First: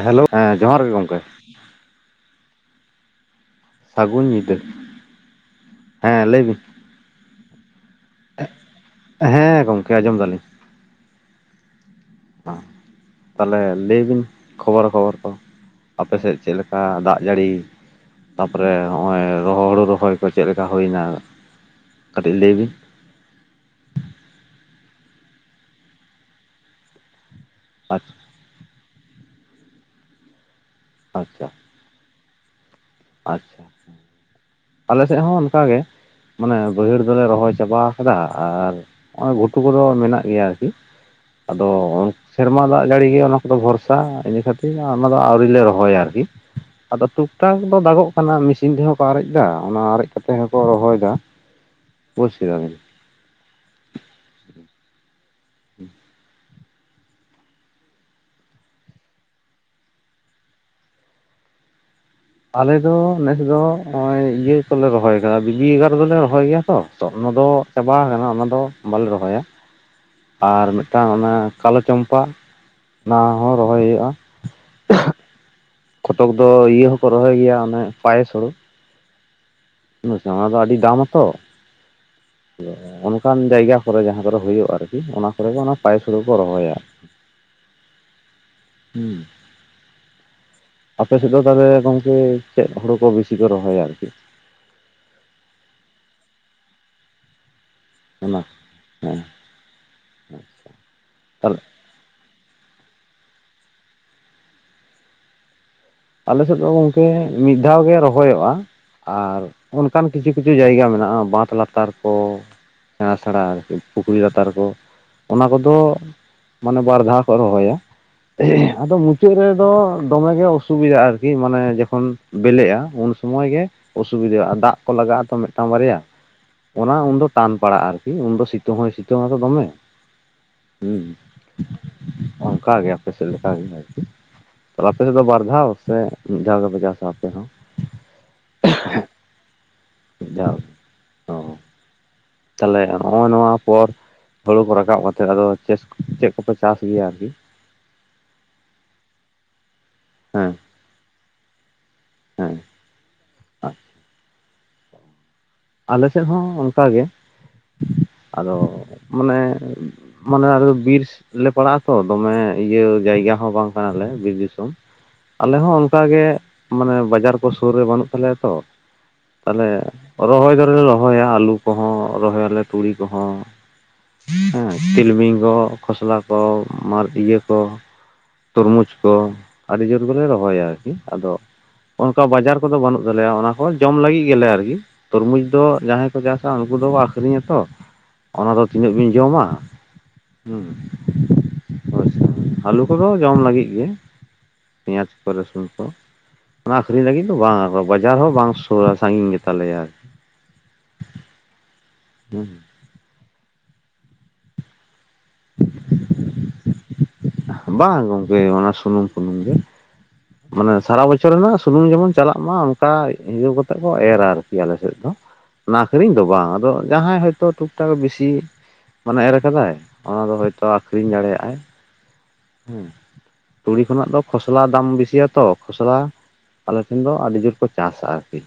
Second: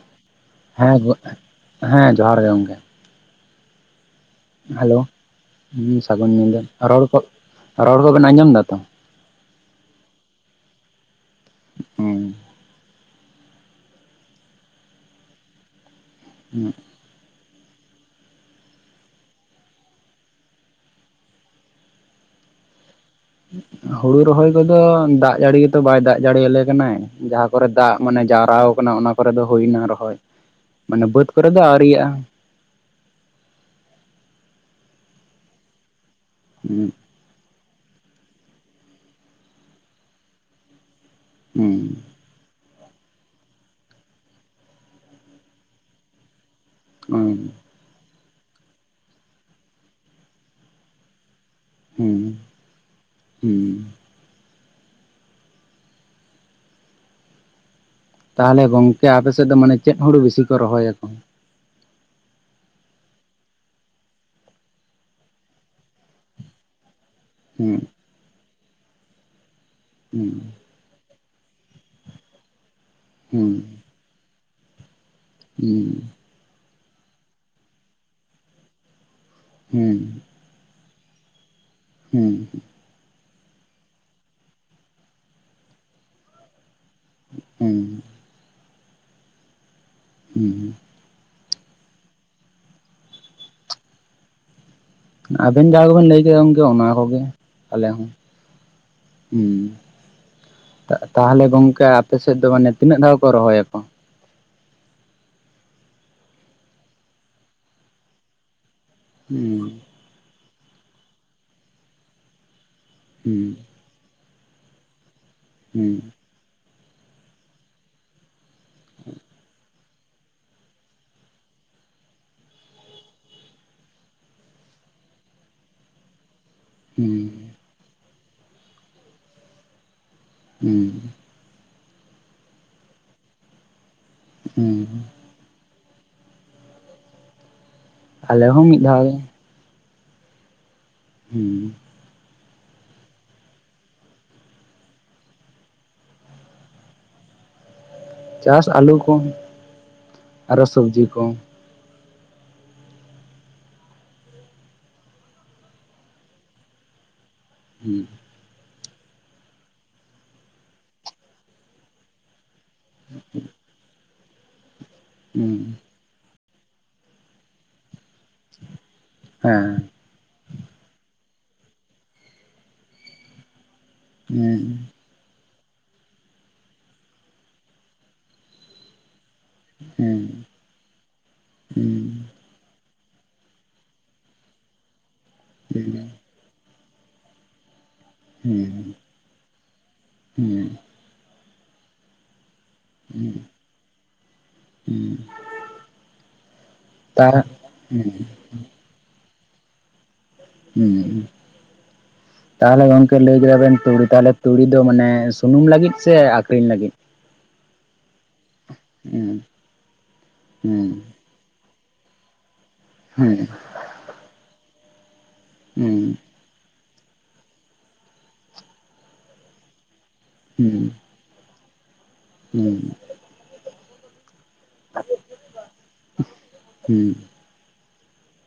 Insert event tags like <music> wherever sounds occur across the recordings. Hello ᱦᱮᱸ ᱡᱚᱦᱟᱨ ᱜᱮ ᱦᱮᱞᱳ, ᱜᱚᱢᱠᱮ ᱦᱮᱸ ᱦᱮᱸ ᱡᱚᱦᱟᱨ ᱜᱮ ᱜᱚᱢᱠᱮ᱾ ᱥᱟᱹᱜᱩᱱ <unintelligible> ᱼᱼ ᱦᱮᱞᱳ, ᱦᱩᱸ ᱥᱟᱹᱜᱩᱱ ᱵᱤᱱ ᱧᱤᱫᱟᱹ ᱾ ᱨᱚᱲ ᱠᱚ ᱨᱚᱲ ᱠᱚᱵᱮᱱ ᱟᱸᱡᱚᱢ ᱮᱫᱟ ᱛᱚ? ᱦᱮᱸ ᱜᱚᱝᱠᱮ ᱟᱸᱡᱚᱢ ᱫᱟᱞᱤᱧ᱾ ᱦᱩᱸᱼᱼ ᱛᱟᱦᱞᱮ ᱞᱟᱹᱭ ᱵᱤᱱ, ᱠᱷᱚᱵᱚᱨᱟ ᱠᱷᱚᱵᱚᱨ ᱠᱚ ᱟᱯᱮ ᱥᱮᱫ ᱼᱼ? ᱪᱮᱫ ᱞᱮᱠᱟ ᱫᱟᱜ ᱡᱟᱹᱲᱤ? ᱛᱟᱯᱚᱨᱮ ᱦᱚᱜᱼᱚᱭ ᱨᱚᱦᱚ ᱦᱳᱲᱳ ᱨᱚᱦᱚᱭ ᱠᱚ ᱪᱮᱫ ᱞᱮᱠᱟ ᱦᱳᱭ ᱮᱱᱟ ᱠᱟᱹᱴᱤᱡ ᱞᱟᱹᱭ ᱵᱤᱱ ᱾ ᱦᱩᱲᱩ ᱨᱚᱦᱚᱭ ᱠᱚᱫᱚ, ᱫᱟᱜ ᱡᱟᱹᱲᱤ ᱜᱮᱛᱚ ᱵᱟᱭ ᱫᱟᱜ ᱡᱟᱹᱲᱤᱭᱟᱞᱮ ᱠᱟᱱᱟᱭ ᱾ ᱡᱟᱦᱟᱸ ᱠᱚᱨᱮ ᱫᱟᱜ ᱟᱪᱪᱷᱟ ᱢᱟᱱᱮ ᱡᱟᱣᱨᱟ ᱟᱠᱟᱱᱟ ᱚᱱᱟ ᱠᱚᱨᱮ ᱫᱚ ᱦᱳᱭ ᱮᱱᱟ ᱨᱚᱦᱚᱭ, ᱢᱟᱱᱮ ᱵᱟᱹᱫ ᱟᱪᱪᱷᱟ ᱠᱚᱨᱮ ᱫᱚ ᱟᱹᱣᱨᱤᱭᱟᱜᱼᱟ᱾ ᱟᱪᱪᱷᱟ, ᱟᱞᱮ ᱥᱮᱫ ᱦᱚᱸ ᱚᱱᱠᱟᱜ ᱜᱮ ᱢᱟᱱᱮ ᱦᱩᱸ ᱵᱟᱹᱭᱦᱟᱹᱲ ᱫᱚᱞᱮ ᱨᱚᱦᱚᱭ ᱪᱟᱵᱟ ᱟᱠᱟᱫᱟ ᱟᱨ ᱱᱚᱜ ᱚᱭ ᱜᱷᱩᱴᱩ ᱠᱚᱫᱚ ᱢᱮᱱᱟᱜ ᱜᱮᱭᱟ ᱟᱨᱠᱤ ᱾ ᱟᱫᱚ ᱦᱩᱸ ᱼᱼ ᱥᱮᱨᱢᱟ ᱫᱟᱜ ᱡᱟᱹᱲᱤ ᱜᱮ ᱚᱱᱟ ᱠᱚᱫᱚ ᱵᱷᱚᱨᱥᱟ ᱾ ᱤᱱᱟᱹ ᱠᱷᱟᱹᱛᱤᱨ ᱚᱱᱟ ᱫᱚ ᱟᱹᱣᱨᱤ ᱞᱮ ᱨᱚᱦᱚᱭᱟ ᱟᱨᱠᱤ ᱾ ᱟᱫᱚ ᱦᱩᱸ ᱴᱩᱠᱴᱟᱠ ᱫᱚ ᱫᱟᱜᱚᱜ ᱠᱟᱱᱟ ᱾ ᱢᱮᱥᱤᱱ ᱛᱮᱦᱚᱸ ᱠᱚ ᱟᱨᱮᱡ ᱫᱟ ᱾ ᱚᱱᱟ ᱟᱨᱮᱡ ᱠᱟᱛᱮᱜ ᱦᱚᱸᱠᱚ ᱨᱚᱦᱚᱭ ᱫᱟ ᱾ ᱦᱮᱸ ᱦᱩᱸᱼᱼ <inaudible> ᱼᱼ ᱛᱟᱦᱚᱞᱮ ᱜᱚᱝᱠᱮ ᱟᱯᱮᱥᱮᱫ ᱫᱚ ᱢᱟᱱᱮ ᱪᱮᱫ ᱦᱩᱲᱩ ᱵᱤᱥᱤ ᱠᱚ ᱨᱚᱦᱚᱭᱟᱠᱚ? ᱟᱞᱮ ᱫᱚ ᱱᱮᱥ ᱫᱚ ᱱᱚᱜ ᱚᱭ ᱤᱭᱟᱹ ᱠᱚᱞᱮ ᱨᱚᱦᱚᱭ ᱟᱠᱟᱫᱟ ᱾ ᱵᱤᱵᱤ ᱮᱜᱟᱨᱫᱚᱞᱮ ᱨᱚᱦᱚᱭ ᱜᱮᱭᱟ ᱛᱚ ᱾ ᱛᱚ ᱚᱱᱟ ᱫᱚ ᱦᱩᱸ ᱪᱟᱵᱟ ᱟᱠᱟᱱᱟ ᱾ ᱚᱱᱟ ᱫᱚ ᱵᱟᱞᱮ ᱨᱚᱦᱚᱭᱟ ᱾ ᱦᱩᱸ ᱟᱨ ᱢᱤᱫᱴᱟᱝ ᱚᱱᱮ ᱠᱟᱞᱳ ᱪᱚᱢᱯᱟ, ᱚᱱᱟ ᱦᱩᱸ ᱦᱚᱸ ᱨᱚᱦᱚᱭ ᱦᱩᱭᱩᱜᱼᱟ ᱾ ᱦᱩᱸᱼᱼ ᱠᱚᱛᱚᱜ ᱫᱚ ᱤᱭᱟᱹ ᱦᱚᱸᱠᱚ ᱨᱚᱦᱚᱭ ᱜᱮᱭᱟ ᱚᱱᱮ ᱤᱭᱟᱹ ᱯᱟᱭᱮᱥ ᱦᱳᱲᱳ ᱾ ᱦᱩᱸ <unintelligible> ᱚᱱᱟ ᱫᱚ ᱟᱹᱰᱤ ᱫᱟᱢᱼᱟ ᱛᱚ ᱾ ᱦᱩᱸᱼᱼ ᱚᱱᱠᱟᱱ ᱡᱟᱭᱜᱟ ᱠᱚᱨᱮ ᱡᱟᱦᱟᱸ ᱠᱚᱨᱮ ᱦᱩᱭᱩᱜᱼᱟ ᱟᱨᱠᱤ ᱾ ᱚᱱᱟ ᱠᱚᱨᱮ ᱫᱚ ᱚᱱᱟ ᱯᱟᱭᱮᱥ ᱦᱳᱲᱳ ᱠᱚ ᱨᱚᱦᱚᱭᱟ ᱾ ᱦᱩᱼᱼ ᱦᱩᱸᱼᱼ ᱦᱩᱸᱼᱼ ᱟᱯᱮᱥᱮᱫ ᱫᱚ ᱛᱟᱦᱚᱞᱮ ᱜᱚᱝᱠᱮ, ᱪᱮᱫ ᱦᱳᱲᱳ ᱠᱚ ᱵᱤᱥᱤ ᱠᱚ ᱨᱚᱦᱚᱭᱟ ᱟᱨᱠᱤ? ᱟᱵᱮᱱ ᱡᱟᱦᱟᱸ ᱠᱚᱵᱮᱱ ᱞᱟᱹᱭ ᱠᱮᱫᱟ ᱜᱚᱝᱠᱮ ᱚᱱᱟ ᱠᱚᱜᱮ ᱾ ᱟᱞᱮ ᱦᱚᱸ ᱚᱱᱟ ᱦᱮᱸ ᱦᱩᱸ, ᱛᱟ ᱛᱟᱦᱞᱮ ᱛᱟᱦᱚᱞᱮ ᱜᱚᱝᱠᱮ ᱟᱯᱮ ᱥᱮᱫ ᱫᱚ ᱢᱟᱱᱮ ᱛᱤᱱᱟᱹᱜ ᱫᱷᱟᱣ ᱠᱚ ᱨᱚᱦᱚᱭᱟᱠᱚ? ᱟᱞᱮᱥᱮᱫ ᱫᱚ ᱜᱚᱝᱠᱮ ᱢᱤᱫ ᱫᱷᱟᱣ ᱜᱮ ᱨᱚᱦᱚᱭᱚᱜᱼᱟ ᱾ ᱟᱨ ᱦᱩᱸ ᱩᱱᱼᱼ ᱚᱱᱠᱟᱱ ᱠᱤᱪᱷᱩ ᱠᱤᱪᱷᱩ ᱡᱟᱭᱜᱟ ᱢᱮᱱᱟᱜᱼᱟ ᱵᱟᱸᱫ ᱞᱟᱛᱟᱨ ᱠᱚ ᱥᱮᱬᱟ ᱥᱮᱬᱟ ᱦᱩᱸ ᱟᱨᱠᱤ ᱯᱩᱠᱷᱨᱤ ᱞᱟᱛᱟᱨ ᱠᱚ ᱚᱱᱟ ᱦᱩᱸ ᱠᱚᱫᱚ ᱢᱟᱱᱮ ᱵᱟᱨ ᱫᱷᱟᱣ ᱠᱚ ᱨᱚᱦᱚᱭᱟ᱾ ᱟᱫᱚ ᱢᱩᱪᱟᱹᱫ ᱨᱮᱫᱚ ᱫᱚᱢᱮ ᱜᱮ ᱚᱥᱩᱵ ᱚ ᱥᱩᱵᱤᱫᱟᱜ ᱟᱨᱠᱤ ᱢᱟᱱᱮ ᱡᱚᱠᱷᱚᱱ ᱵᱮᱞᱮᱜᱼᱟ ᱩᱱ ᱥᱩᱢᱚᱭ ᱜᱮ, ᱚᱥᱩᱵᱤᱫᱟᱜᱼᱟ ᱟᱨ ᱫᱟᱜ ᱠᱚ ᱞᱟᱜᱟᱜᱼᱟ ᱛᱚ ᱢᱤᱫᱴᱟᱝ ᱵᱟᱨᱮᱭᱟ ᱚᱱᱟ ᱩᱱᱫᱚ ᱦᱩᱸ ᱴᱟᱱ ᱯᱟᱲᱟᱜᱼᱟ ᱟᱨᱠᱤ ᱩᱱᱫᱚ ᱥᱤᱛᱩᱝ ᱦᱚᱸᱭ ᱥᱤᱛᱩᱝ ᱟᱛᱚ ᱫᱚᱢᱮ ᱦᱩᱸ, ᱚᱱᱠᱟᱜᱮ ᱟᱯᱮ ᱥᱮᱫ ᱞᱮᱠᱟᱜᱮ ᱟᱨᱠᱤ᱾ ᱦᱩᱸ ᱛᱟᱦᱚᱞᱮ ᱟᱯᱮ ᱥᱮᱫ ᱫᱚ ᱵᱟᱨ ᱫᱷᱟᱣ ᱥᱮ ᱢᱤᱫ ᱫᱷᱟᱣ ᱜᱮᱯᱮ ᱪᱟᱥᱟ ᱟᱯᱮ ᱦᱚᱸ? ᱟᱞᱮ ᱦᱚᱸ ᱢᱤᱫ ᱫᱷᱟᱣ ᱜᱮ᱾ ᱡᱟᱣ᱾ ᱦᱩᱸ᱾ ᱛᱟᱦᱚᱞᱮ ᱦᱚᱜᱼᱚ ᱱᱚᱣᱟ ᱯᱚᱨ ᱦᱳᱲᱳ ᱠᱚ ᱨᱟᱠᱟᱵ ᱠᱟᱛᱮᱫ ᱟᱫᱚ ᱪᱮᱫ ᱪᱮᱫ ᱠᱚᱯᱮ ᱪᱟᱥ ᱜᱮᱭᱟ ᱟᱨᱠᱤ? ᱪᱟᱥ ᱟᱹᱞᱩ ᱠᱚ ᱦᱮᱸ ᱟᱨᱚ ᱥᱚᱵᱡᱤ ᱠᱚ᱾ ᱦᱮᱸ ᱟᱪ ᱟᱞᱮ ᱥᱮᱫ ᱦᱚᱸ ᱚᱱᱠᱟ ᱜᱮ᱾ ᱦᱩᱸ ᱟᱫᱚ ᱢᱟᱱᱮ ᱢᱟᱱᱮ ᱟᱞᱮ ᱫᱚ ᱵᱤᱨᱥ ᱞᱮ ᱯᱟᱲᱟᱜᱼᱟ ᱛᱚ ᱫᱚᱢᱮ ᱤᱭᱟᱹ ᱡᱟᱭᱜᱟ ᱦᱚᱸ ᱵᱟᱝ ᱠᱟᱱᱟᱞᱮ ᱵᱤᱨ ᱫᱤᱥᱚᱢ ᱦᱩᱸ ᱟᱞᱮ ᱦᱚᱸ ᱚᱱᱠᱟ ᱜᱮ ᱢᱟᱱᱮ ᱵᱟᱡᱟᱨ ᱠᱚ ᱥᱩᱨ ᱨᱮ ᱵᱟᱹᱱᱩᱜ ᱛᱟᱞᱮᱭᱟ ᱛᱚ ᱦᱮᱸ ᱛᱟᱦᱚᱞᱮ ᱨᱚᱦᱚᱭ ᱫᱚᱞᱮ ᱨᱚᱦᱚᱭᱟ ᱟᱹᱞᱩ ᱠᱚᱦᱚᱸ ᱨᱚᱦᱚᱭᱟᱞᱮ ᱛᱩᱲᱤ ᱠᱚᱦᱚᱸ᱾ ᱦᱩᱸ ᱦᱮᱸ ᱛᱤᱞᱢᱤᱝ ᱠᱚ ᱠᱷᱚᱥᱞᱟ ᱠᱚ ᱢᱟᱨ ᱤᱭᱟᱹ ᱠᱚ, ᱛᱚᱨᱢᱩᱡᱽ ᱠᱚ, ᱟᱹᱰᱤ ᱦᱩᱸ ᱡᱳᱨ ᱦᱩᱸ ᱜᱮᱞᱮ ᱨᱚᱦᱚᱭᱟ ᱟᱨᱠᱤ ᱟᱫᱚ ᱦᱩᱸ ᱚᱱᱠᱟ ᱵᱟᱡᱟᱨ ᱠᱚᱫᱚ ᱵᱟᱹᱱᱩᱜ ᱛᱟᱞᱮᱭᱟ ᱚᱱᱟ ᱦᱚᱸ ᱡᱚᱢ ᱞᱟᱹᱜᱤᱫ ᱜᱮᱞᱮ ᱟᱨᱠᱤ ᱛᱚᱨᱢᱩᱡᱽ ᱫᱚ ᱡᱟᱦᱟᱸᱭ ᱠᱚ ᱪᱟᱥᱟ ᱩᱱᱠᱩ ᱫᱚᱠᱚ ᱟᱠᱷᱨᱤᱧᱟᱛᱚ᱾ ᱚᱱᱟ ᱫᱚ ᱦᱩᱸ ᱛᱤᱱᱟᱹᱜ ᱵᱤᱱ ᱡᱚᱢᱟ ᱦᱩᱸ᱾ ᱦᱳᱭᱥᱮ ᱟᱹᱞᱩ ᱠᱚᱫᱚ ᱦᱩᱸ ᱡᱚᱢ ᱞᱟᱹᱜᱤᱜ ᱜᱮ᱾ ᱯᱮᱸᱭᱟᱡ ᱦᱩᱸ ᱠᱚ ᱨᱟᱥᱩᱱ ᱠᱚ ᱚᱱᱟ ᱟᱠᱷᱨᱤᱧ ᱞᱟᱹᱜᱤᱫ ᱛᱟ ᱫᱚ ᱵᱟᱝᱟ ᱦᱩᱸ ᱵᱟᱡᱟᱨ ᱦᱚᱸ ᱵᱟᱝ ᱥᱩ ᱛᱷᱚᱲᱟ ᱥᱟᱺᱜᱤᱧ ᱜᱮ ᱛᱟᱞᱮᱭᱟ᱾ ᱦᱩᱸ ᱦᱩᱸ ᱦᱩᱸ᱾ ᱛᱟᱦᱚᱞᱮ ᱜᱚᱝᱠᱮ ᱞᱟᱹᱭ ᱵᱮᱱ ᱟᱵᱤᱱ ᱛᱩᱲᱤ ᱛᱟᱦᱚᱞᱮ ᱛᱩᱲᱤ ᱫᱚ ᱢᱟᱱᱮ ᱥᱩᱱᱩᱢ ᱞᱟᱹᱜᱤᱫ ᱥᱮ ᱟᱠᱷᱨᱤᱧ ᱞᱟᱹᱜᱤᱫ? ᱵᱟᱝ ᱜᱚᱝᱠᱮ ᱚᱱᱟ ᱥᱩᱱᱩᱢ ᱯᱷᱩᱱᱩᱢ ᱦᱩᱸ ᱜᱮ ᱢᱟᱱᱮ ᱦᱩᱸ ᱥᱟᱨᱟ ᱵᱚᱪᱷᱚ ᱚᱪ ᱨᱮᱱᱟᱜ ᱥᱩᱱᱩᱢ ᱡᱮᱢᱚᱱ ᱪᱟᱞᱟᱜ ᱢᱟ ᱚᱝᱠᱟ ᱦᱩᱸ ᱤᱭᱟᱹ ᱠᱟᱛᱮ ᱠᱚ ᱮᱨᱟ ᱟᱨᱠᱤ ᱟᱞᱮ ᱥᱮᱫ ᱫᱚ᱾ ᱚᱱᱟ ᱦᱩᱸ ᱟᱠᱷᱨᱤᱧ ᱫᱚ ᱵᱟᱝ ᱟᱫᱚ ᱡᱟᱦᱟᱸᱭ ᱦᱚᱭᱛᱚ ᱴᱩᱠ ᱴᱟᱠ ᱵᱤᱥᱤ ᱢᱟᱱᱮ ᱮᱨ ᱠᱟᱫᱟᱭ᱾ ᱚᱱᱟ ᱫᱚ ᱦᱚᱭᱛᱚ ᱦᱩᱸ ᱟᱠᱷᱨᱤᱧ ᱫᱟᱲᱮᱭᱟᱜ-ᱟᱭ ᱦᱩᱸ ᱦᱮᱸ ᱛᱩᱲᱤ ᱠᱷᱚᱱᱟᱜ ᱫᱚ ᱠᱷᱚᱥᱞᱟ ᱫᱟᱢ ᱵᱮᱥᱤᱭᱟ ᱛᱚ ᱠᱷᱚᱥᱞᱟ ᱟᱞᱮ ᱴᱷᱮᱱ ᱫᱚ ᱦᱩᱸ ᱟᱹᱰᱤ ᱡᱩᱨ ᱠᱚ ᱪᱟᱥᱟ ᱟᱨᱠᱤ᱾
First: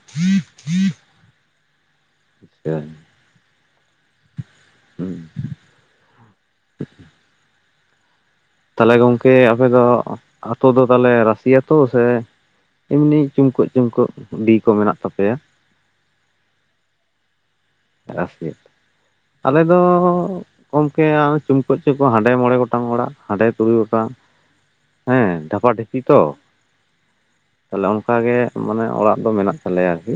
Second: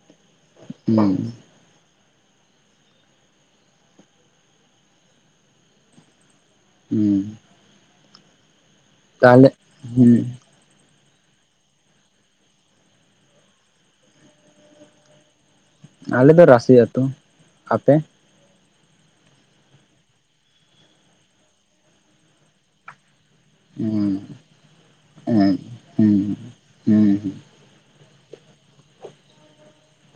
<inaudible> <unintelligible> ᱦᱩᱸ ᱦᱩᱸ ᱛᱟᱦᱚᱞᱮ ᱜᱚᱝᱠᱮ ᱟᱯᱮ ᱫᱚ᱾ ᱟᱛᱳ ᱫᱚ ᱛᱟᱦᱚᱞᱮ ᱨᱟᱥᱤ ᱟᱛᱩ ᱥᱮ ᱮᱢᱱᱤ ᱪᱩᱢᱠᱟᱹᱜ ᱪᱩᱝᱠᱟᱹᱜ ᱰᱤ ᱠᱚ ᱢᱮᱱᱟᱜ ᱛᱟᱯᱮᱭᱟ᱾ ᱟᱞᱮ ᱫᱚ ᱨᱟᱥᱤ ᱟᱹᱛᱩ ᱟᱯᱮ? ᱟᱥᱨᱮᱫ᱾ ᱟᱞᱮ ᱫᱚ ᱜᱚᱢᱠᱮ ᱪᱩᱢᱠᱟᱹᱜ ᱪᱚᱠᱚ ᱦᱟᱸᱰᱮ ᱢᱚᱸᱬᱮ ᱜᱚᱴᱟᱝ ᱚᱲᱟᱜ᱾ ᱦᱟᱸᱰᱮ <unintelligible> ᱟᱠᱟᱱ ᱦᱩᱸ ᱦᱮᱸ ᱦᱩᱸ ᱰᱷᱟᱯᱟ ᱰᱷᱤᱯᱤ ᱦᱩᱸ ᱛᱚ ᱦᱩᱸ ᱦᱩᱸ <unintelligible> <unintelligible> ᱢᱟᱱᱮ ᱚᱲᱟᱜ ᱫᱚ ᱢᱮᱱᱟᱜ ᱛᱟᱞᱮᱭᱟ ᱟᱨᱠᱤ᱾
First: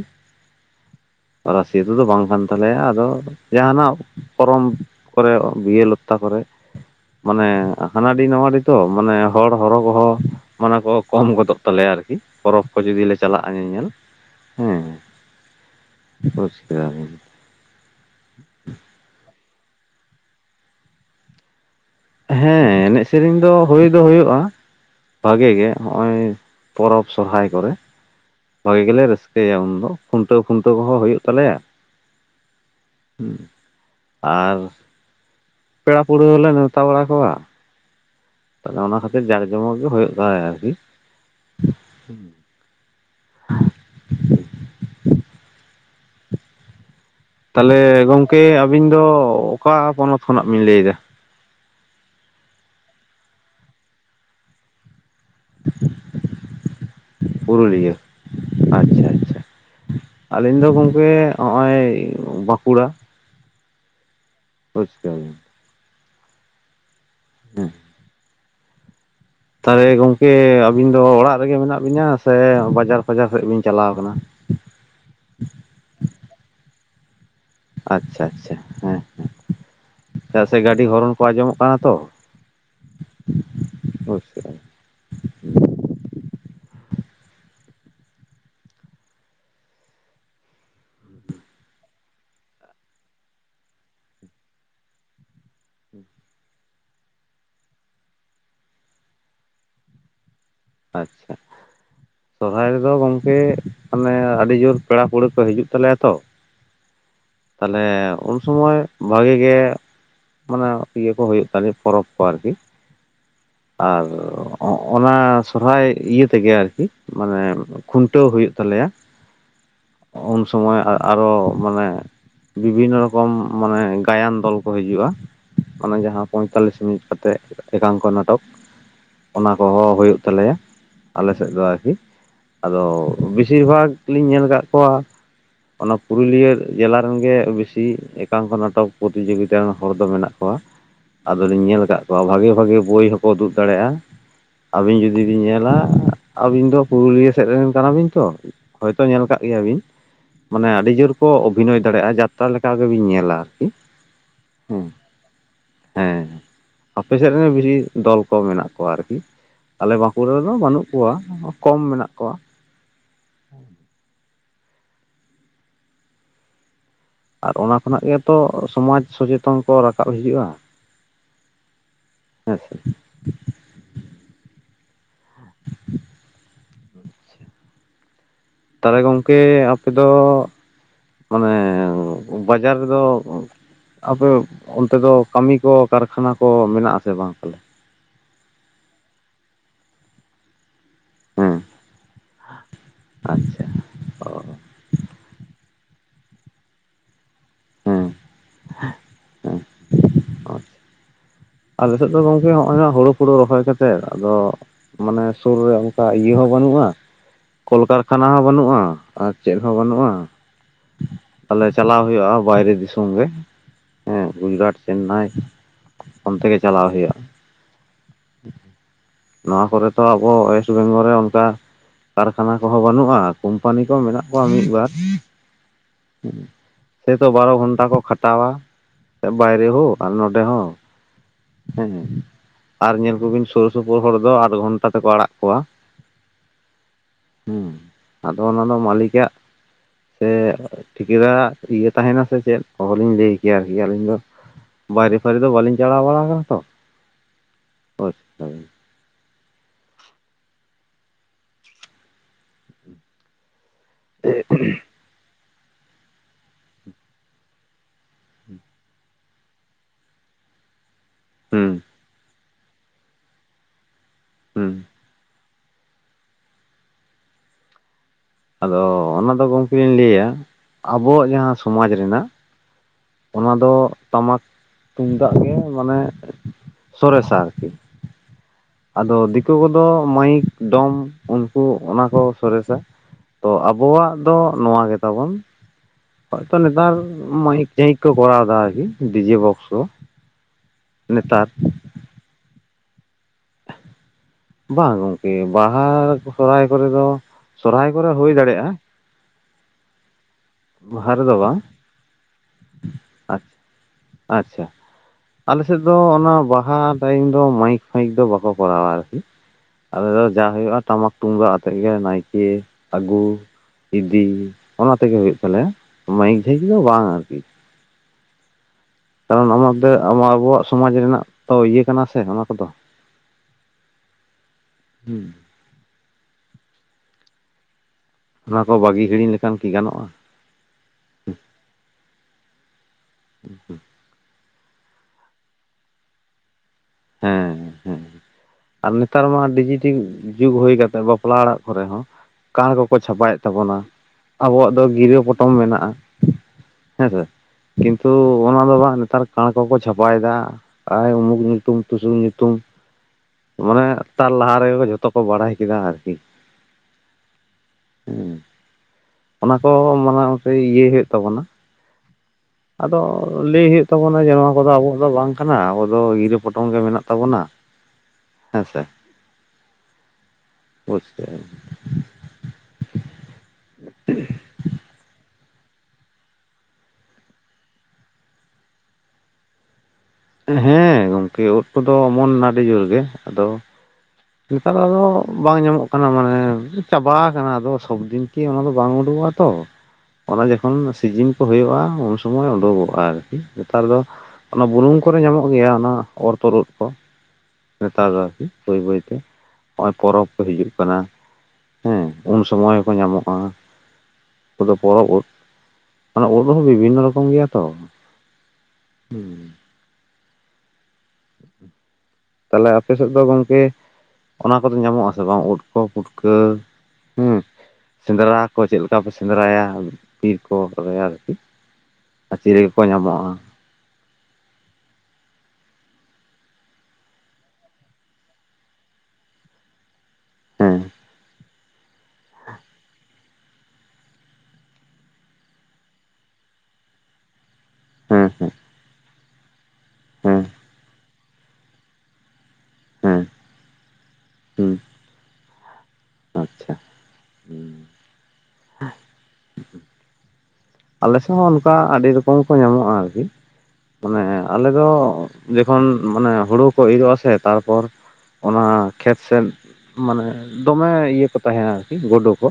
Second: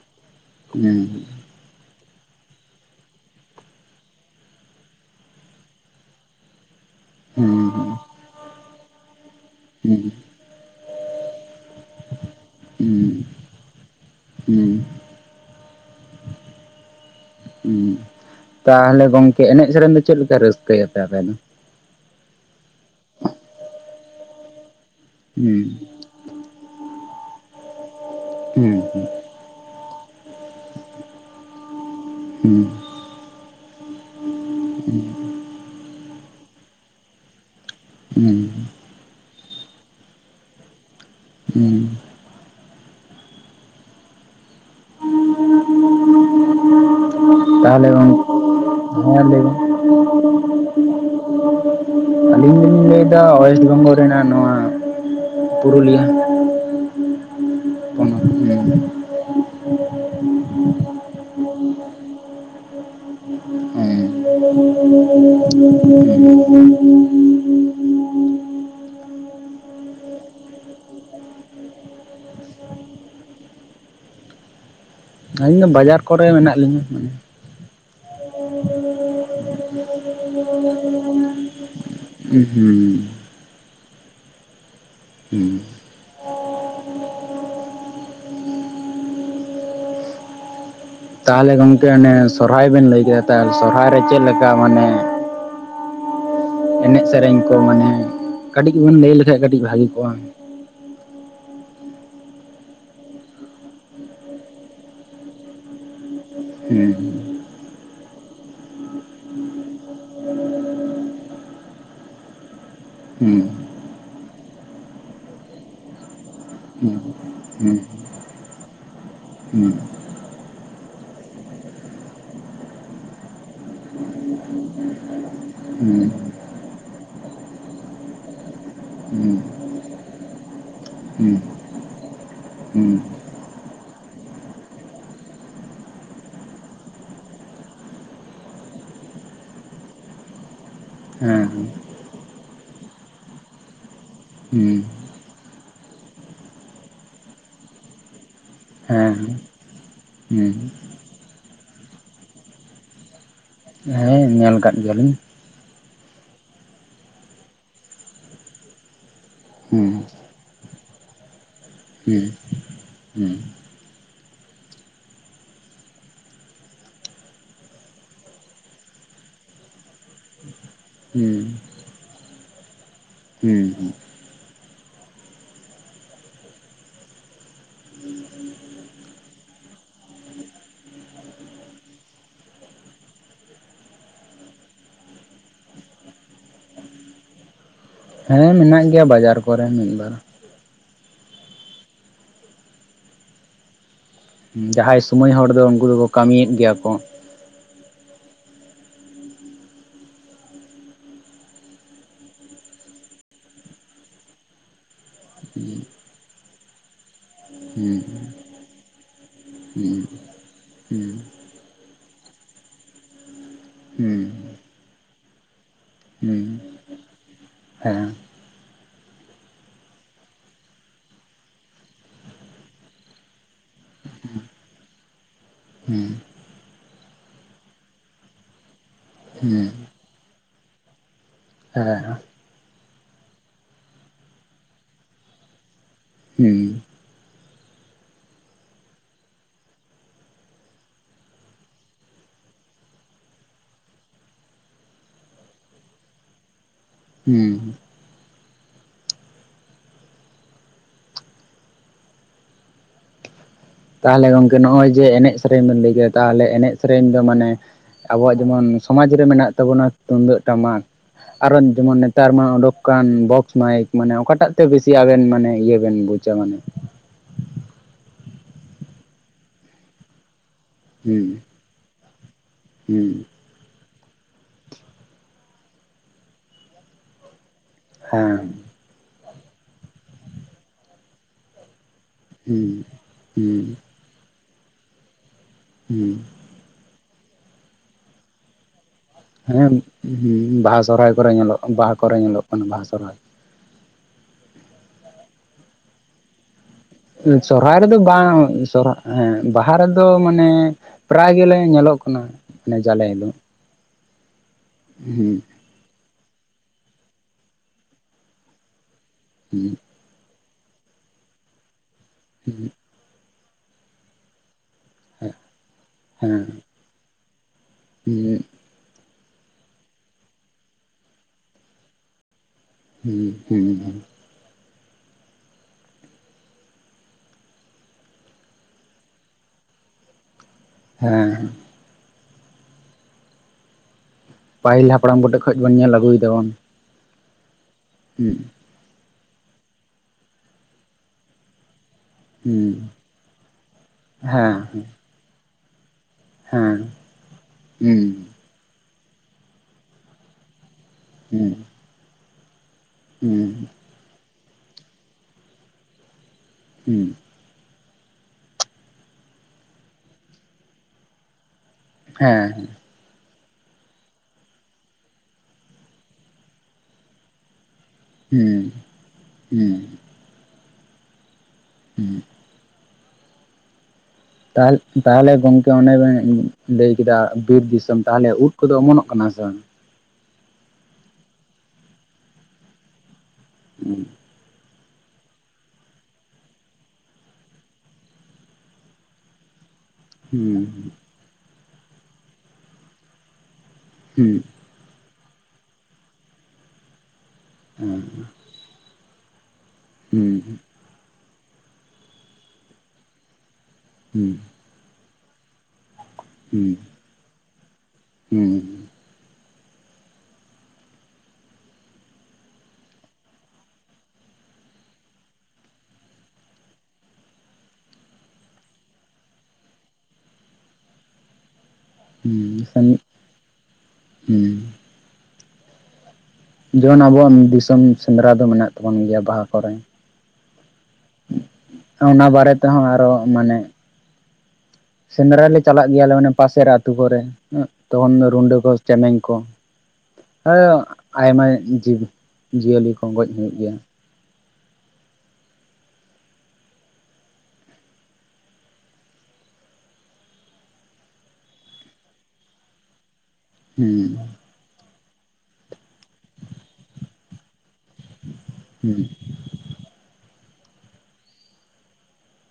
ᱦᱩᱸ᱾ <unintelligible> ᱵᱟᱝ ᱠᱷᱟᱱ ᱛᱟᱞᱦᱮ ᱟᱫᱚ ᱡᱟᱦᱟᱱᱟᱜ ᱯᱚᱨᱚᱢ ᱠᱚᱨᱮ <unintelligible> ᱠᱚᱨᱮ᱾ ᱢᱟᱱᱮ ᱦᱟᱱᱟᱰᱤ ᱱᱟᱣᱟᱰᱤ ᱛᱚ ᱢᱟᱱᱮ ᱦᱚᱲ ᱦᱚᱨᱚ ᱦᱩᱸ ᱦᱩᱸ ᱠᱚᱦᱚ ᱢᱟᱱᱮ ᱠᱚ ᱠᱚᱢ ᱜᱚᱫᱚᱜ ᱛᱟᱞᱮᱭᱟ ᱟᱨᱠᱤ ᱯᱚᱨᱚᱵᱽ ᱠᱚ ᱡᱩᱫᱤ ᱞᱮ ᱪᱟᱞᱟᱜ-ᱟ ᱧᱮᱧᱮᱞ ᱦᱩᱸ᱾ <unintelligible> ᱩᱸ ᱛᱟᱦᱚᱞᱮ ᱜᱚᱝᱠᱮ ᱮᱱᱮᱡ ᱥᱮᱨᱮᱧ ᱫᱚ ᱪᱮᱫ ᱞᱮᱠᱟ ᱨᱟᱹᱥᱠᱟᱹ ᱭᱟᱯᱮ ᱟᱯᱮ ᱫᱚ? ᱦᱮᱸ ᱮᱱᱮᱡ ᱥᱮᱨᱮᱧ ᱫᱚ ᱦᱩᱭ ᱫᱚ ᱦᱩᱭᱩᱜ-ᱟ ᱵᱷᱟᱜᱮ ᱦᱩᱸ ᱜᱮ ᱱᱚᱜ-ᱚᱭ ᱯᱚᱨᱚᱵᱽ ᱥᱚᱨᱦᱟᱭ ᱠᱚᱨᱮ ᱦᱩᱸ ᱵᱷᱟᱜᱤ ᱜᱮᱞᱮ ᱨᱟᱹᱥᱠᱟᱹᱭᱟ ᱩᱱᱫᱚ ᱠᱷᱩᱱᱴᱟᱹᱣ ᱠᱷᱩᱱᱴᱟᱹᱣ ᱠᱚᱦᱚᱸ ᱦᱩᱭᱩᱜ ᱛᱟᱞᱮᱭᱟ᱾ ᱦᱩᱸ᱾ ᱟᱨ <unintelligible> ᱯᱮᱲᱟ ᱯᱟᱹᱲᱦᱟᱹ ᱦᱚᱞᱮ ᱱᱮᱣᱛᱟ ᱵᱟᱲᱟ ᱠᱚᱣᱟ᱾ ᱦᱩᱸ ᱛᱚ ᱚᱱᱟ ᱠᱷᱟᱹᱛᱤᱨ ᱡᱟᱠ ᱡᱚᱢᱚᱠ ᱜᱮ ᱦᱩᱭᱩᱜ ᱛᱟᱦᱮ ᱟᱨᱠᱤ᱾ ᱦᱩᱸ ᱛᱟᱦᱚᱞᱮ ᱜᱚᱝᱠᱮ ᱟᱵᱤᱱ ᱫᱚ ᱦᱮᱸ ᱞᱟᱹᱭ ᱵᱤᱱ ᱚᱠᱟ ᱯᱚᱱᱚᱛ ᱠᱷᱚᱱᱟᱜ ᱵᱤᱱ ᱞᱟᱹᱭ ᱫᱟ? ᱚᱭᱮᱥᱴ ᱵᱮᱝᱜᱚᱞ ᱨᱮ <unintelligible> ᱱᱚᱣᱟ ᱯᱩᱨᱩᱞᱤᱭᱟᱹ᱾ ᱯᱩᱨᱩᱞᱤᱭᱟᱹ, ᱯᱚᱱᱚᱛ ᱦᱩᱸ ᱦᱩᱸ ᱟᱪᱪᱷᱟ ᱟᱪᱪᱷᱟ᱾ ᱟᱞᱤᱧ ᱫᱚ ᱜᱚᱝᱠᱮ ᱦᱚᱜ-ᱚᱭ ᱵᱟᱸᱠᱩᱲᱟ᱾ <unintelligible> <unintelligible> <unintelligible> ᱛᱟᱦᱚᱞᱮ ᱜᱚᱝᱠᱮ ᱟᱹᱵᱤᱱ ᱫᱚ ᱚᱲᱟᱜ ᱨᱮᱜᱮ ᱢᱮᱱᱟᱜ ᱵᱤᱱᱟ ᱥᱮ ᱵᱟᱡᱟᱨ ᱯᱷᱟᱡᱟᱨ ᱥᱮᱜ ᱵᱤᱱ ᱪᱟᱞᱟᱣ ᱠᱟᱱᱟ? ᱟᱹᱞᱤᱧ ᱫᱚ ᱵᱟᱡᱟᱨ ᱠᱚᱨᱮ ᱢᱮᱱᱟᱜ ᱞᱤᱧᱟᱹ ᱾ ᱟᱪᱪᱷᱟ ᱟᱪᱪᱷᱟ, ᱦᱮᱸ ᱦᱮᱸ, ᱪᱮᱫᱟᱜ ᱥᱮ ᱜᱟᱹᱰᱤ ᱦᱚᱨᱮᱱ ᱠᱚ ᱟᱸᱡᱚᱢᱚᱜ ᱠᱟᱱᱟ ᱛᱚ᱾ ᱦᱩᱸ᱾ ᱟᱪᱪᱷᱟ ᱾ ᱦᱩᱸ᱾ ᱛᱟᱦᱚᱞᱮ ᱜᱚᱝᱠᱮ ᱚᱱᱮ ᱥᱚᱨᱦᱟᱭ ᱵᱮᱱ ᱞᱟᱹᱭ ᱠᱮᱜ-ᱟ᱾ ᱛᱟᱨ ᱥᱚᱨᱦᱟᱭ ᱨᱮ ᱪᱮᱫ ᱞᱮᱠᱟ ᱢᱟᱱᱮ ᱮᱱᱮᱡ ᱥᱮᱨᱮᱧ ᱠᱚ ᱢᱟᱱᱮ ᱠᱟᱹᱴᱤᱡ ᱵᱮᱱ ᱞᱟᱹᱭ ᱞᱮᱠᱷᱟᱡ ᱠᱟᱹᱴᱤᱡ ᱵᱷᱟᱜᱤ ᱠᱚᱜᱼᱟ᱾ ᱟᱪᱪᱷᱟ᱾ ᱥᱚᱨᱦᱟᱭ ᱨᱮᱫᱚ ᱜᱚᱝᱠᱮ ᱢᱟᱱᱮ ᱟᱹᱰᱤ ᱡᱳᱨ ᱯᱮᱲᱟ ᱯᱟᱹᱣᱲᱟᱹ ᱠᱚ ᱦᱤᱡᱩᱜ ᱛᱟᱞᱮᱭᱟ ᱛᱚ᱾ ᱦᱮᱸ᱾ ᱛᱟᱦᱚᱞᱮ ᱩᱱ ᱥᱚᱢᱚᱭ ᱵᱷᱟᱜᱤ ᱜᱮ ᱢᱟᱱᱮ ᱤᱭᱟᱹ ᱠᱚ ᱦᱩᱭᱩᱜ ᱛᱟᱞᱮᱭᱟ ᱯᱚᱨᱚᱵᱽ ᱠᱚ ᱟᱨᱠᱤ᱾ ᱦᱩᱸ᱾ ᱟᱨ ᱚᱱᱟ ᱥᱚᱨᱦᱟᱭ ᱤᱭᱟᱹ ᱛᱮᱜᱮ ᱟᱨ ᱠᱤ ᱦᱩᱸ ᱢᱟᱱᱮ ᱦᱩᱸ ᱦᱩᱸ ᱠᱷᱩᱱᱴᱟᱹᱣ ᱦᱩᱭᱩᱜ ᱛᱟᱞᱮᱭᱟ ᱩᱱ ᱥᱩᱢᱚᱭ ᱟᱨᱚ ᱢᱟᱱᱮ ᱵᱤᱵᱷᱤᱱ ᱨᱚᱠᱚᱢ ᱢᱟᱱᱮ ᱜᱟᱭᱟᱱ ᱫᱚᱞ ᱠᱚ ᱦᱤᱡᱩᱜᱼᱟ᱾ ᱚᱱᱟ ᱡᱟᱦᱟᱸ ᱯᱚᱸᱭᱛᱟᱞᱤᱥ ᱢᱤᱱᱤᱴ ᱠᱟᱛᱮᱫ ᱮᱠᱟᱝ ᱠᱚ ᱱᱟᱴᱚᱠ᱾ ᱦᱩᱸ ᱚᱱᱟ ᱠᱚᱦᱚᱸ ᱦᱩᱭᱩᱜ ᱛᱟᱞᱮᱭᱟ ᱟᱞᱮ ᱥᱮᱫ ᱫᱚ ᱟᱨ ᱠᱤ᱾ ᱦᱩᱸ ᱦᱩᱸ ᱟᱫᱚ ᱦᱩᱸ ᱵᱤᱥᱤᱨ ᱵᱷᱟᱜᱽ ᱛᱮᱞᱤᱧ ᱧᱮᱞ ᱠᱟᱜ ᱠᱚᱣᱟ ᱚᱱᱟ ᱯᱩᱨᱩᱞᱤᱭᱟᱹ ᱡᱮᱞᱟ ᱨᱮᱱ ᱜᱮ ᱵᱤᱥᱤ ᱮᱠᱟᱝ ᱠᱚ ᱱᱟᱴᱚᱠ ᱯᱚᱛᱤ ᱡᱳᱜᱤᱛᱟ ᱨᱮᱱ ᱦᱚᱲ ᱫᱚ ᱢᱮᱱᱟᱜ᱾ <unintelligible> ᱟᱫᱚ ᱞᱤᱧ ᱦᱮᱸ ᱧᱮᱞ ᱠᱟᱜ ᱠᱚᱣᱟ ᱵᱷᱟᱜᱤ ᱵᱷᱟᱜᱤ ᱵᱳᱭ ᱦᱚᱸᱠᱚ ᱩᱫᱩᱜ ᱫᱟᱲᱮᱭᱟᱜ-ᱟ᱾ ᱦᱩᱸ ᱟᱹᱵᱤᱱ ᱡᱩᱫᱤ ᱵᱤᱱ ᱧᱮᱞᱟ, ᱟᱹᱵᱤᱱ ᱫᱚ ᱯᱩᱨᱩᱞᱤᱭᱟᱹ ᱥᱮᱫ ᱨᱮᱱ ᱠᱟᱱᱟ ᱵᱤᱱ ᱛᱚ᱾ ᱦᱳᱭ ᱛᱚ ᱦᱮᱸ ᱧᱮᱞ ᱠᱟᱜ ᱜᱮᱭᱟ ᱵᱤᱱ᱾ ᱦᱩᱸ ᱢᱟᱱᱮ ᱟᱹᱰᱤ ᱡᱳᱨ ᱠᱚ ᱚᱵᱷᱤᱱᱚᱭ ᱫᱟᱲᱮᱭᱟᱜ-ᱟ ᱡᱟᱛᱨᱟ ᱞᱮᱠᱟ ᱜᱮᱵᱤᱱ ᱧᱮᱞᱟ ᱟᱨᱠᱤ᱾ ᱦᱮᱸ ᱧᱮᱞ ᱠᱟᱫ ᱦᱮᱸ ᱜᱮᱭᱟ ᱞᱤᱧ᱾ ᱦᱮᱸ ᱟᱯᱮ ᱥᱮᱫ ᱨᱮᱱ ᱵᱮᱥᱤ ᱫᱚᱞ ᱠᱚ ᱢᱮᱱᱟᱜ ᱠᱚᱣᱟ ᱟᱨᱠᱤ ᱦᱩᱸ ᱟᱞᱮ ᱵᱟᱸᱠᱩᱲᱟ ᱨᱮᱫᱚ ᱵᱟᱹᱱᱩᱜ ᱠᱚᱣᱟ ᱠᱚᱢ ᱢᱮᱱᱟᱜ ᱦᱩᱸ ᱠᱚᱣᱟ᱾ ᱦᱩᱸ <inaudible> ᱟᱨ ᱚᱱᱟ ᱠᱷᱚᱱᱟᱜ ᱜᱮᱛᱚ ᱥᱚᱢᱟᱡᱽ ᱥᱚᱪᱮᱛᱚᱱ ᱠᱚ ᱨᱟᱠᱟᱵ ᱦᱤᱡᱩᱜ-ᱟ᱾ ᱦᱩᱸ <inaudible> ᱦᱮᱸ ᱦᱩᱸ᱾ ᱛᱟᱦᱚᱞᱮ ᱜᱚᱝᱠᱮ ᱟᱯᱮ ᱫᱚ ᱢᱟᱱᱮ ᱵᱟᱡᱟᱨ ᱨᱮᱫᱚ ᱟᱫᱚ ᱚᱱᱛᱮ ᱫᱚ ᱠᱟᱹᱢᱤ ᱠᱚ ᱠᱟᱨᱠᱷᱟᱱᱟ ᱠᱚ ᱢᱮᱱᱟᱜ-ᱟ ᱥᱮ ᱵᱟᱝ ᱯᱟᱞᱮ? ᱦᱮᱸ ᱢᱮᱱᱟᱜ ᱜᱮᱭᱟ ᱵᱟᱡᱟᱨ ᱠᱚᱨᱮ ᱢᱤᱫ ᱵᱟᱨ᱾ ᱦᱮᱸ ᱟᱪᱪᱷᱟ᱾ ᱚ ᱡᱟᱦᱟᱸᱭ ᱥᱩᱢᱳᱭ ᱦᱚᱲ ᱫᱚ ᱩᱱᱠᱩ ᱫᱚᱠᱚ ᱠᱟᱹᱢᱤᱭᱮᱫ ᱠᱟᱱ ᱜᱮᱭᱟ ᱠᱚ᱾ ᱦᱮᱸ ᱦᱮᱸ᱾ ᱚ ᱟᱞᱮ ᱥᱮᱫ ᱫᱚ ᱜᱚᱝᱠᱮ ᱦᱚᱜ-ᱚ ᱱᱚᱶᱟ ᱦᱩᱲᱩ ᱠᱚ ᱨᱚᱦᱚᱭ ᱠᱟᱛᱮᱫ ᱟᱫᱚ ᱢᱟᱱᱮ ᱥᱩᱨ ᱨᱮ ᱚᱱᱠᱟ ᱤᱭᱟᱹ ᱦᱚᱸ ᱵᱟᱹᱱᱩᱜ-ᱟ, ᱠᱚᱞ ᱦᱩᱸ ᱠᱟᱨᱠᱷᱟᱱᱟ ᱦᱚᱸ ᱵᱟᱹᱱᱩᱜ-ᱟ ᱟᱨ ᱪᱮᱫ ᱦᱚᱸ ᱦᱩᱸ ᱵᱟᱹᱱᱩᱜ-ᱟ᱾ ᱦᱩᱸ ᱛᱟᱦᱞᱮ ᱪᱟᱞᱟᱣ ᱦᱩᱭᱩᱜ-ᱟ ᱵᱟᱭᱨᱮ ᱫᱤᱥᱚᱢ ᱜᱮ ᱦᱮᱸ ᱦᱩᱸ ᱜᱩᱡᱽᱨᱟᱛ, ᱪᱮᱱᱱᱟᱭ᱾ ᱚᱱᱛᱮ ᱜᱮ ᱪᱟᱞᱟᱣ ᱦᱩᱭᱩᱜ-ᱟ᱾ ᱦᱮᱸ ᱱᱚᱣᱟ ᱠᱚᱨᱮ ᱛᱚ ᱟᱵᱚ ᱣᱮᱥᱴ ᱵᱮᱝᱜᱚᱞ ᱨᱮ ᱚᱱᱠᱟ ᱠᱟᱨᱠᱷᱟᱱᱟ ᱠᱚᱦᱚᱸ ᱵᱟᱹᱱᱩᱜ-ᱟ ᱠᱳᱢᱯᱟᱱᱤ ᱠᱚ ᱢᱮᱱᱟᱜ ᱠᱚᱣᱟ ᱢᱤᱫ ᱵᱟᱨ᱾ ᱦᱩᱸ᱾ ᱥᱮᱛᱚ ᱵᱟᱨᱚ ᱜᱷᱚᱱᱴᱟ ᱠᱚ ᱠᱷᱟᱴᱟᱣᱟ ᱵᱟᱭᱨᱮ ᱦᱩᱸ ᱦᱳ ᱟᱨ ᱱᱚᱸᱰᱮ ᱦᱚᱸ᱾ ᱦᱮᱸ, ᱟᱨ ᱧᱮᱞ ᱠᱚᱵᱤᱱ ᱥᱩᱨ ᱥᱩᱯᱩᱨ ᱦᱚᱲ ᱫᱚ ᱟᱴᱷ ᱜᱷᱚᱱᱴᱟ ᱛᱮᱠᱚ ᱟᱲᱟᱜ ᱠᱚᱣᱟ᱾ ᱦᱩᱸ ᱦᱩᱸ ᱟᱫᱚ ᱚᱱᱟ ᱫᱚ ᱢᱟᱹᱞᱤᱠ ᱠᱟᱜ᱾ ᱥᱮ ᱴᱷᱤᱠᱟᱹ ᱫᱟᱨᱟᱜ ᱤᱭᱟᱹ ᱛᱟᱦᱮᱱᱟ ᱥᱮ ᱪᱮᱫ ᱚᱦᱚᱞᱤᱧ ᱞᱟᱹᱭ ᱠᱮᱭᱟ ᱟᱹᱞᱤᱧ ᱫᱚ᱾ ᱵᱟᱭᱨᱮ ᱯᱷᱟᱭᱨᱤ ᱫᱚ ᱵᱟᱹᱞᱤᱧ ᱪᱟᱞᱟᱣ ᱵᱟᱲᱟ ᱠᱟᱱᱟ ᱛᱚ <inaudible> ᱦᱩᱸ ᱛᱟᱦᱚᱞᱮ ᱜᱚᱝᱠᱮ ᱱᱚᱜ-ᱚᱭ ᱡᱮ ᱮᱱᱮᱡ ᱥᱮᱨᱮᱧ ᱵᱮᱱ ᱞᱟᱹᱭ ᱠᱮᱫᱟ ᱛᱟᱦᱚᱞᱮ ᱮᱱᱮᱡ ᱥᱮᱨᱮᱧ ᱫᱚ ᱢᱟᱱᱮ ᱟᱵᱚᱣᱟᱜ ᱡᱮᱢᱚᱱ ᱥᱚᱢᱟᱡᱽ ᱨᱮ ᱢᱮᱱᱟᱜ ᱛᱟᱵᱚᱱᱟ ᱛᱩᱱᱫᱟᱹᱜ ᱴᱟᱢᱟᱠ ᱟᱨᱚ ᱦᱩᱸ ᱡᱮᱢᱚᱱ ᱱᱮᱛᱟᱨ ᱢᱟ ᱚᱰᱚᱠ ᱠᱟᱱ ᱵᱚᱠᱥ ᱢᱟᱭᱤᱠ ᱢᱟᱱᱮ ᱚᱠᱟ ᱴᱟᱜ ᱛᱮ ᱦᱩᱸ ᱵᱮᱥᱤ ᱟᱵᱮᱱ ᱢᱟᱱᱮ ᱤᱭᱟᱹ ᱵᱮᱱ ᱵᱩᱡᱟ ᱢᱟᱱᱮ ᱟᱫᱚ ᱚᱱᱟᱫᱚ ᱜᱚᱝᱠᱮᱭ ᱞᱟᱹᱭᱟ ᱦᱩᱸ ᱟᱵᱚᱣᱟᱜ ᱡᱟᱦᱟᱸ ᱥᱚᱢᱟᱡᱽ ᱨᱮᱱᱟᱜ ᱦᱩᱸ ᱚᱱᱟ ᱫᱚ ᱴᱟᱢᱟᱠ ᱛᱩᱢᱫᱟᱜ ᱜᱮ ᱢᱟᱱᱮ ᱥᱚᱨᱮᱥᱟ ᱟᱨᱠᱤ᱾ ᱦᱮᱸ ᱟᱫᱚ ᱫᱤᱠᱩ ᱠᱚᱫᱚ ᱢᱟᱭᱤᱠ ᱰᱚᱢ ᱩᱱᱠᱩ ᱚᱱᱟ ᱠᱚ ᱦᱩᱸ ᱥᱚᱨᱮᱥᱟ᱾ ᱛᱚ ᱦᱩᱸ ᱟᱵᱚᱣᱟᱜ ᱫᱚ ᱱᱚᱣᱟ ᱜᱮ ᱛᱟᱵᱚᱱ, ᱦᱩᱸ ᱦᱚᱭᱛᱚ ᱱᱮᱛᱟᱨ ᱢᱟᱭᱤᱠ ᱡᱟᱹᱭᱤᱠ ᱠᱚ ᱠᱚᱨᱟᱣ ᱫᱟ ᱟᱨᱠᱤ ᱰᱤᱡᱮ ᱵᱚᱠᱥ ᱦᱮᱸ ᱠᱚ᱾ ᱵᱟᱦᱟ ᱥᱚᱨᱦᱟᱭ ᱠᱚᱨᱮ ᱱᱮᱛᱟᱨ ᱧᱮᱞᱚᱜ ᱵᱟᱦᱟ ᱠᱚᱨᱮ ᱧᱮᱞᱚᱜ ᱠᱟᱱᱟ ᱵᱟᱦᱟ ᱥᱚᱨᱚᱨᱟᱭ ᱾ ᱵᱟᱝ ᱜᱚᱝᱠᱮ ᱵᱟᱦᱟ ᱥᱚᱨᱦᱟᱭ ᱠᱚᱨᱮ ᱫᱚ ᱥᱚᱨᱦᱟᱭ ᱨᱮᱫᱚ ᱠᱚᱨᱮ ᱦᱩᱭ ᱵᱟᱝ ᱫᱟᱲᱮᱭᱟᱜ-ᱟ᱾ ᱥᱚᱨᱦᱟ ᱦᱮᱸ ᱵᱟᱦᱟ ᱨᱮᱫᱚ ᱢᱟᱱᱮ ᱵᱟᱦᱟ ᱯᱨᱟᱭ ᱨᱮᱫᱚ ᱜᱮᱞᱮ ᱵᱟᱝ ᱧᱮᱞᱚᱜ ᱠᱟᱱᱟ ᱚᱱᱮ ᱡᱟᱞᱮ ᱦᱤᱞᱳᱜ ᱾ ᱟᱪᱪᱷᱟ᱾ ᱦᱮᱸ᱾ ᱟᱞᱮ ᱥᱮᱫ ᱫᱚ ᱚᱱᱟ ᱵᱟᱦᱟ ᱴᱟᱭᱤᱢ ᱢᱟᱭᱤᱠ ᱢᱟᱹᱭᱤᱠ ᱫᱚ ᱵᱟᱠᱚ ᱠᱚᱨᱟᱣᱟ ᱟᱨᱠᱤ ᱾ ᱦᱮᱸ ᱟᱞᱮ ᱫᱚ ᱡᱟ ᱦᱳᱭᱳᱜᱼᱟ ᱴᱟᱢᱟᱠ ᱛᱩᱢᱫᱟᱜ ᱟᱛᱮᱜ ᱜᱮ ᱱᱟᱭᱠᱮ ᱟᱹᱜᱩ, ᱤᱫᱤ᱾ ᱚᱱᱟ ᱛᱮᱜᱮ ᱦᱩᱭᱩᱜ ᱛᱟᱞᱮᱭᱟ ᱦᱮᱸ ᱢᱟᱭᱤ ᱴᱟᱭᱤᱠ ᱫᱚ ᱵᱟᱝ ᱟᱨᱠᱤ ᱾ <unintelligible> ᱠᱟᱨᱚᱱ ᱟᱢᱟᱜ ᱫᱚ ᱟᱵᱚᱣᱟᱜ ᱥᱚᱢᱟᱡᱽ ᱨᱮᱱᱟᱜ ᱛᱚ ᱤᱭᱟᱹ ᱠᱟᱱᱟ ᱥᱮ ᱚᱱᱟ ᱠᱚᱫᱚ ᱾ ᱦᱮᱸ ᱦᱩᱸ ᱦᱩᱸ ᱦᱩᱸ ᱚᱱᱟ ᱠᱚ ᱵᱟᱹᱜᱤ ᱦᱤᱲᱤᱧ ᱞᱮᱠᱷᱟᱱ ᱠᱤ ᱜᱟᱱᱚᱜᱼᱟ? ᱦᱮᱸ ᱦᱮᱸ᱾ ᱦᱩᱸ ᱯᱟᱹᱤᱞ ᱦᱟᱯᱲᱟᱢ ᱠᱚᱴᱷᱮᱡ ᱠᱷᱚᱡ ᱵᱚᱱ ᱧᱮᱞ ᱟᱹᱜᱩᱭ ᱫᱟᱵᱚᱱ ᱾ ᱦᱮᱸ ᱦᱮᱸ ᱦᱮᱸ ᱟᱨ ᱱᱮᱛᱟᱨ ᱢᱟ ᱰᱤᱡᱤᱴᱤᱝ ᱡᱩᱜᱽ ᱦᱩᱭ ᱠᱟᱛᱮᱫ ᱵᱟᱯᱞᱟ ᱚᱲᱟᱜ ᱠᱚᱨᱮ ᱦᱚᱸ ᱾ ᱠᱟᱬ ᱦᱩᱸ ᱠᱚᱠᱚ ᱪᱷᱟᱯᱟᱭᱮᱫ ᱛᱟᱵᱚᱱᱟ ᱦᱮᱸ ᱟᱵᱚᱣᱟᱜ ᱫᱚ ᱜᱤᱨᱟᱹ ᱯᱚᱴᱚᱢ ᱢᱮᱱᱟᱜᱼᱟ ᱾ ᱦᱮᱸ ᱥᱮ ᱦᱩᱸ ᱠᱤᱱᱛᱩ ᱚᱱᱟ ᱫᱚ ᱵᱟᱝ ᱱᱮᱛᱟᱨ ᱠᱟᱬᱠᱚ ᱠᱚ ᱪᱷᱟᱯᱟᱭᱮᱫᱟ ᱾ ᱟᱭ ᱩᱢᱩᱠ ᱧᱩᱛᱩᱢ ᱛᱩᱥᱩᱠ ᱧᱩᱛᱩᱢ ᱾ ᱦᱮᱸ ᱛᱟᱨ ᱞᱟᱦᱟ ᱨᱮᱜᱮ ᱡᱷᱚᱛᱚ ᱠᱚ ᱵᱟᱲᱟᱭ ᱠᱮᱫᱟ ᱟᱨᱠᱤ ᱾ ᱦᱮᱸ <unintelligible> ᱚᱱᱟ ᱠᱚ ᱢᱟᱱᱟᱣ ᱥᱮ ᱤᱭᱟᱹᱭ ᱦᱩᱭᱩᱜ ᱛᱟᱵᱚᱱᱟ ᱾ ᱦᱮᱸ ᱦᱮᱸ ᱟᱫᱚ ᱞᱟᱹᱭ ᱦᱩᱭᱩᱜ ᱛᱟᱵᱚᱱᱟ ᱡᱮ ᱱᱚᱣᱟ ᱠᱚᱫᱚ ᱟᱵᱚᱣᱟᱜ ᱫᱚ ᱵᱟᱝ ᱠᱟᱱᱟ ᱟᱵᱚᱫ ᱫᱚ ᱜᱤᱨᱟᱹ ᱯᱚᱴᱚᱢ ᱜᱮ ᱢᱮᱱᱟᱜ ᱛᱟᱵᱚᱱᱟ ᱾ ᱦᱮᱸ ᱦᱮᱸ <unintelligible> ᱦᱩᱸ ᱛᱟᱦᱞ ᱛᱟᱦᱚᱞᱮ ᱜᱚᱝᱠᱮ ᱚᱱᱮ ᱵᱮᱱ ᱞᱟᱹᱭ ᱠᱮᱫᱟ ᱵᱤᱨ ᱫᱤᱥᱚᱢ ᱛᱟᱦᱚᱞᱮ ᱩᱫ ᱠᱚᱫᱚ ᱚᱢᱚᱱᱚᱜ ᱠᱟᱱᱟ ᱥᱮ ᱵᱟᱝ? ᱦᱮᱸ ᱜᱚᱝᱠᱮ ᱩᱫ ᱠᱚᱫᱚ ᱚᱢᱚᱱᱱᱟ ᱟᱹᱰᱤ ᱡᱳᱨ ᱜᱮ ᱟᱫᱚ ᱾ ᱦᱩᱸ ᱱᱮᱛᱟᱨ ᱟᱫᱚ ᱵᱟᱝ ᱧᱟᱢᱚᱜ ᱠᱟᱱᱟ ᱢᱟᱱᱮ ᱪᱟᱵᱟ ᱟᱠᱟᱱᱟ ᱟᱫᱚ ᱥᱚᱵᱫᱤᱱ ᱠᱤ ᱚᱱᱟ ᱫᱚ ᱵᱟᱝ ᱩᱰᱩᱠᱚᱜᱼᱟ ᱛᱚ᱾ <inaudible> ᱚᱱᱟ ᱡᱚᱠᱷᱚᱱ ᱦᱩᱸ ᱥᱤᱡᱤᱱ ᱠᱚ ᱦᱩᱭᱩᱜᱼᱟ᱾ ᱩᱱᱥᱩᱢᱟᱹᱭ ᱩᱰᱩᱠᱚᱜᱼᱟ ᱟᱨᱠᱤ ᱱᱮᱛᱟᱨ ᱫᱚ ᱦᱩᱸ ᱚᱱᱟ ᱵᱩᱱᱩᱢ ᱠᱚᱨᱮ ᱧᱟᱢᱚᱜ ᱜᱮᱭᱟ ᱚᱱᱟ ᱚᱨᱛᱚᱫ ᱩᱫ ᱠᱚ ᱦᱩᱸ ᱱᱮᱛᱟᱨ ᱟᱨᱠᱤ ᱵᱟᱹᱭ ᱵᱟᱹᱭᱛᱮ ᱱᱚᱜᱼᱚᱭ ᱯᱚᱨᱚᱵᱽ ᱠᱚ ᱦᱩᱸ ᱦᱤᱡᱩᱜ ᱠᱟᱱᱟ ᱦᱮᱸ ᱩᱱ ᱥᱚᱢᱚᱭ ᱦᱚᱸᱠᱚ ᱧᱟᱢᱚᱜᱼᱟ᱾ ᱦᱩᱸ ᱫᱚ ᱯᱚᱨᱚᱵ ᱩᱫ ᱢᱟᱱᱮ ᱩᱫ ᱦᱚᱸ ᱦᱩᱸ ᱵᱤᱵᱷᱤᱱᱱᱚ ᱨᱚᱠᱚᱢ ᱜᱮᱭᱟ ᱛᱚ ᱦᱩᱸ ᱦᱩᱸ ᱛᱟᱦᱚᱞᱮ ᱟᱯᱮᱥᱮᱫ ᱫᱚ ᱜᱚᱝᱠᱮ ᱚᱱᱟ ᱠᱚᱫᱚ ᱧᱟᱢᱚᱜ ᱟᱥᱮ ᱵᱟᱝ ᱳᱫ ᱠᱚ ᱯᱩᱴᱠᱟᱹ ᱦᱩᱸ᱾ ᱥᱮᱸᱫᱽᱨᱟ ᱠᱚ ᱪᱮᱫ ᱞᱮᱠᱟᱯᱮ ᱥᱮᱸᱫᱽᱨᱟᱭᱟ ᱵᱤᱨ ᱠᱚ ᱨᱮ ᱟᱨᱠᱤ ᱜᱟᱪᱷᱤ ᱨᱮᱜᱮ ᱠᱚ ᱧᱟᱢᱚᱜᱼᱟ <inaudible> ᱡᱮᱢᱚᱱ ᱟᱵᱚᱣᱟᱜ ᱫᱤᱥᱚᱢ ᱥᱮᱸᱫᱽᱨᱟ ᱫᱚ ᱢᱮᱱᱟᱜ ᱛᱟᱵᱚᱱ ᱜᱮᱭᱟ ᱵᱟᱦᱟ ᱠᱚᱨᱮ ᱦᱮᱸ᱾ ᱚᱱᱟ ᱵᱟᱨᱮ ᱛᱮᱦᱚᱸ ᱟᱨᱚ ᱢᱟᱱᱮ ᱥᱮᱸᱫᱽᱨᱟ ᱞᱮ ᱪᱟᱞᱟᱜ ᱜᱮᱭᱟᱞᱮ ᱢᱟᱱᱮ ᱯᱟᱥᱮᱨ ᱟᱹᱛᱩ ᱠᱚᱨᱮ ᱛᱚᱠᱷᱚᱱ ᱫᱚ ᱦᱮᱸ ᱨᱩᱰᱟᱹ ᱠᱚ, ᱪᱮᱢᱮᱧ ᱠᱚ ᱦᱮᱸ ᱟᱭᱢᱟ ᱡᱤᱵ ᱡᱤᱭᱟᱹᱞᱤ ᱠᱚ ᱦᱮᱸ ᱜᱚᱡ ᱦᱩᱭᱩᱜ ᱜᱮᱭᱟ᱾ ᱦᱩᱸ ᱟᱪᱪᱷᱟ ᱦᱩᱸ ᱾ ᱟᱞᱮᱥᱮᱫ ᱦᱚᱸ ᱚᱱᱠᱟ ᱟᱹᱰᱤ ᱨᱚᱠᱚᱢ ᱠᱚ ᱧᱟᱢᱚᱜᱼᱟ ᱟᱨᱠᱤ ᱦᱩᱸ᱾ ᱢᱟᱱᱮ ᱟᱞᱮ ᱫᱚ ᱡᱚᱠᱷᱚᱱ ᱢᱟᱱᱮ ᱦᱩᱲᱩ ᱠᱚ ᱤᱨᱚᱜᱼᱟ ᱥᱮ ᱛᱟᱨᱯᱚᱨ ᱚᱱᱟ ᱦᱩᱸ ᱠᱷᱮᱛ ᱥᱮᱫ ᱢᱟᱱᱮ ᱫᱚᱢᱮ ᱤᱭᱟᱹ ᱠᱚ ᱛᱟᱦᱮᱱᱟ ᱟᱨᱠᱤ ᱜᱩᱰᱩ ᱠᱚ᱾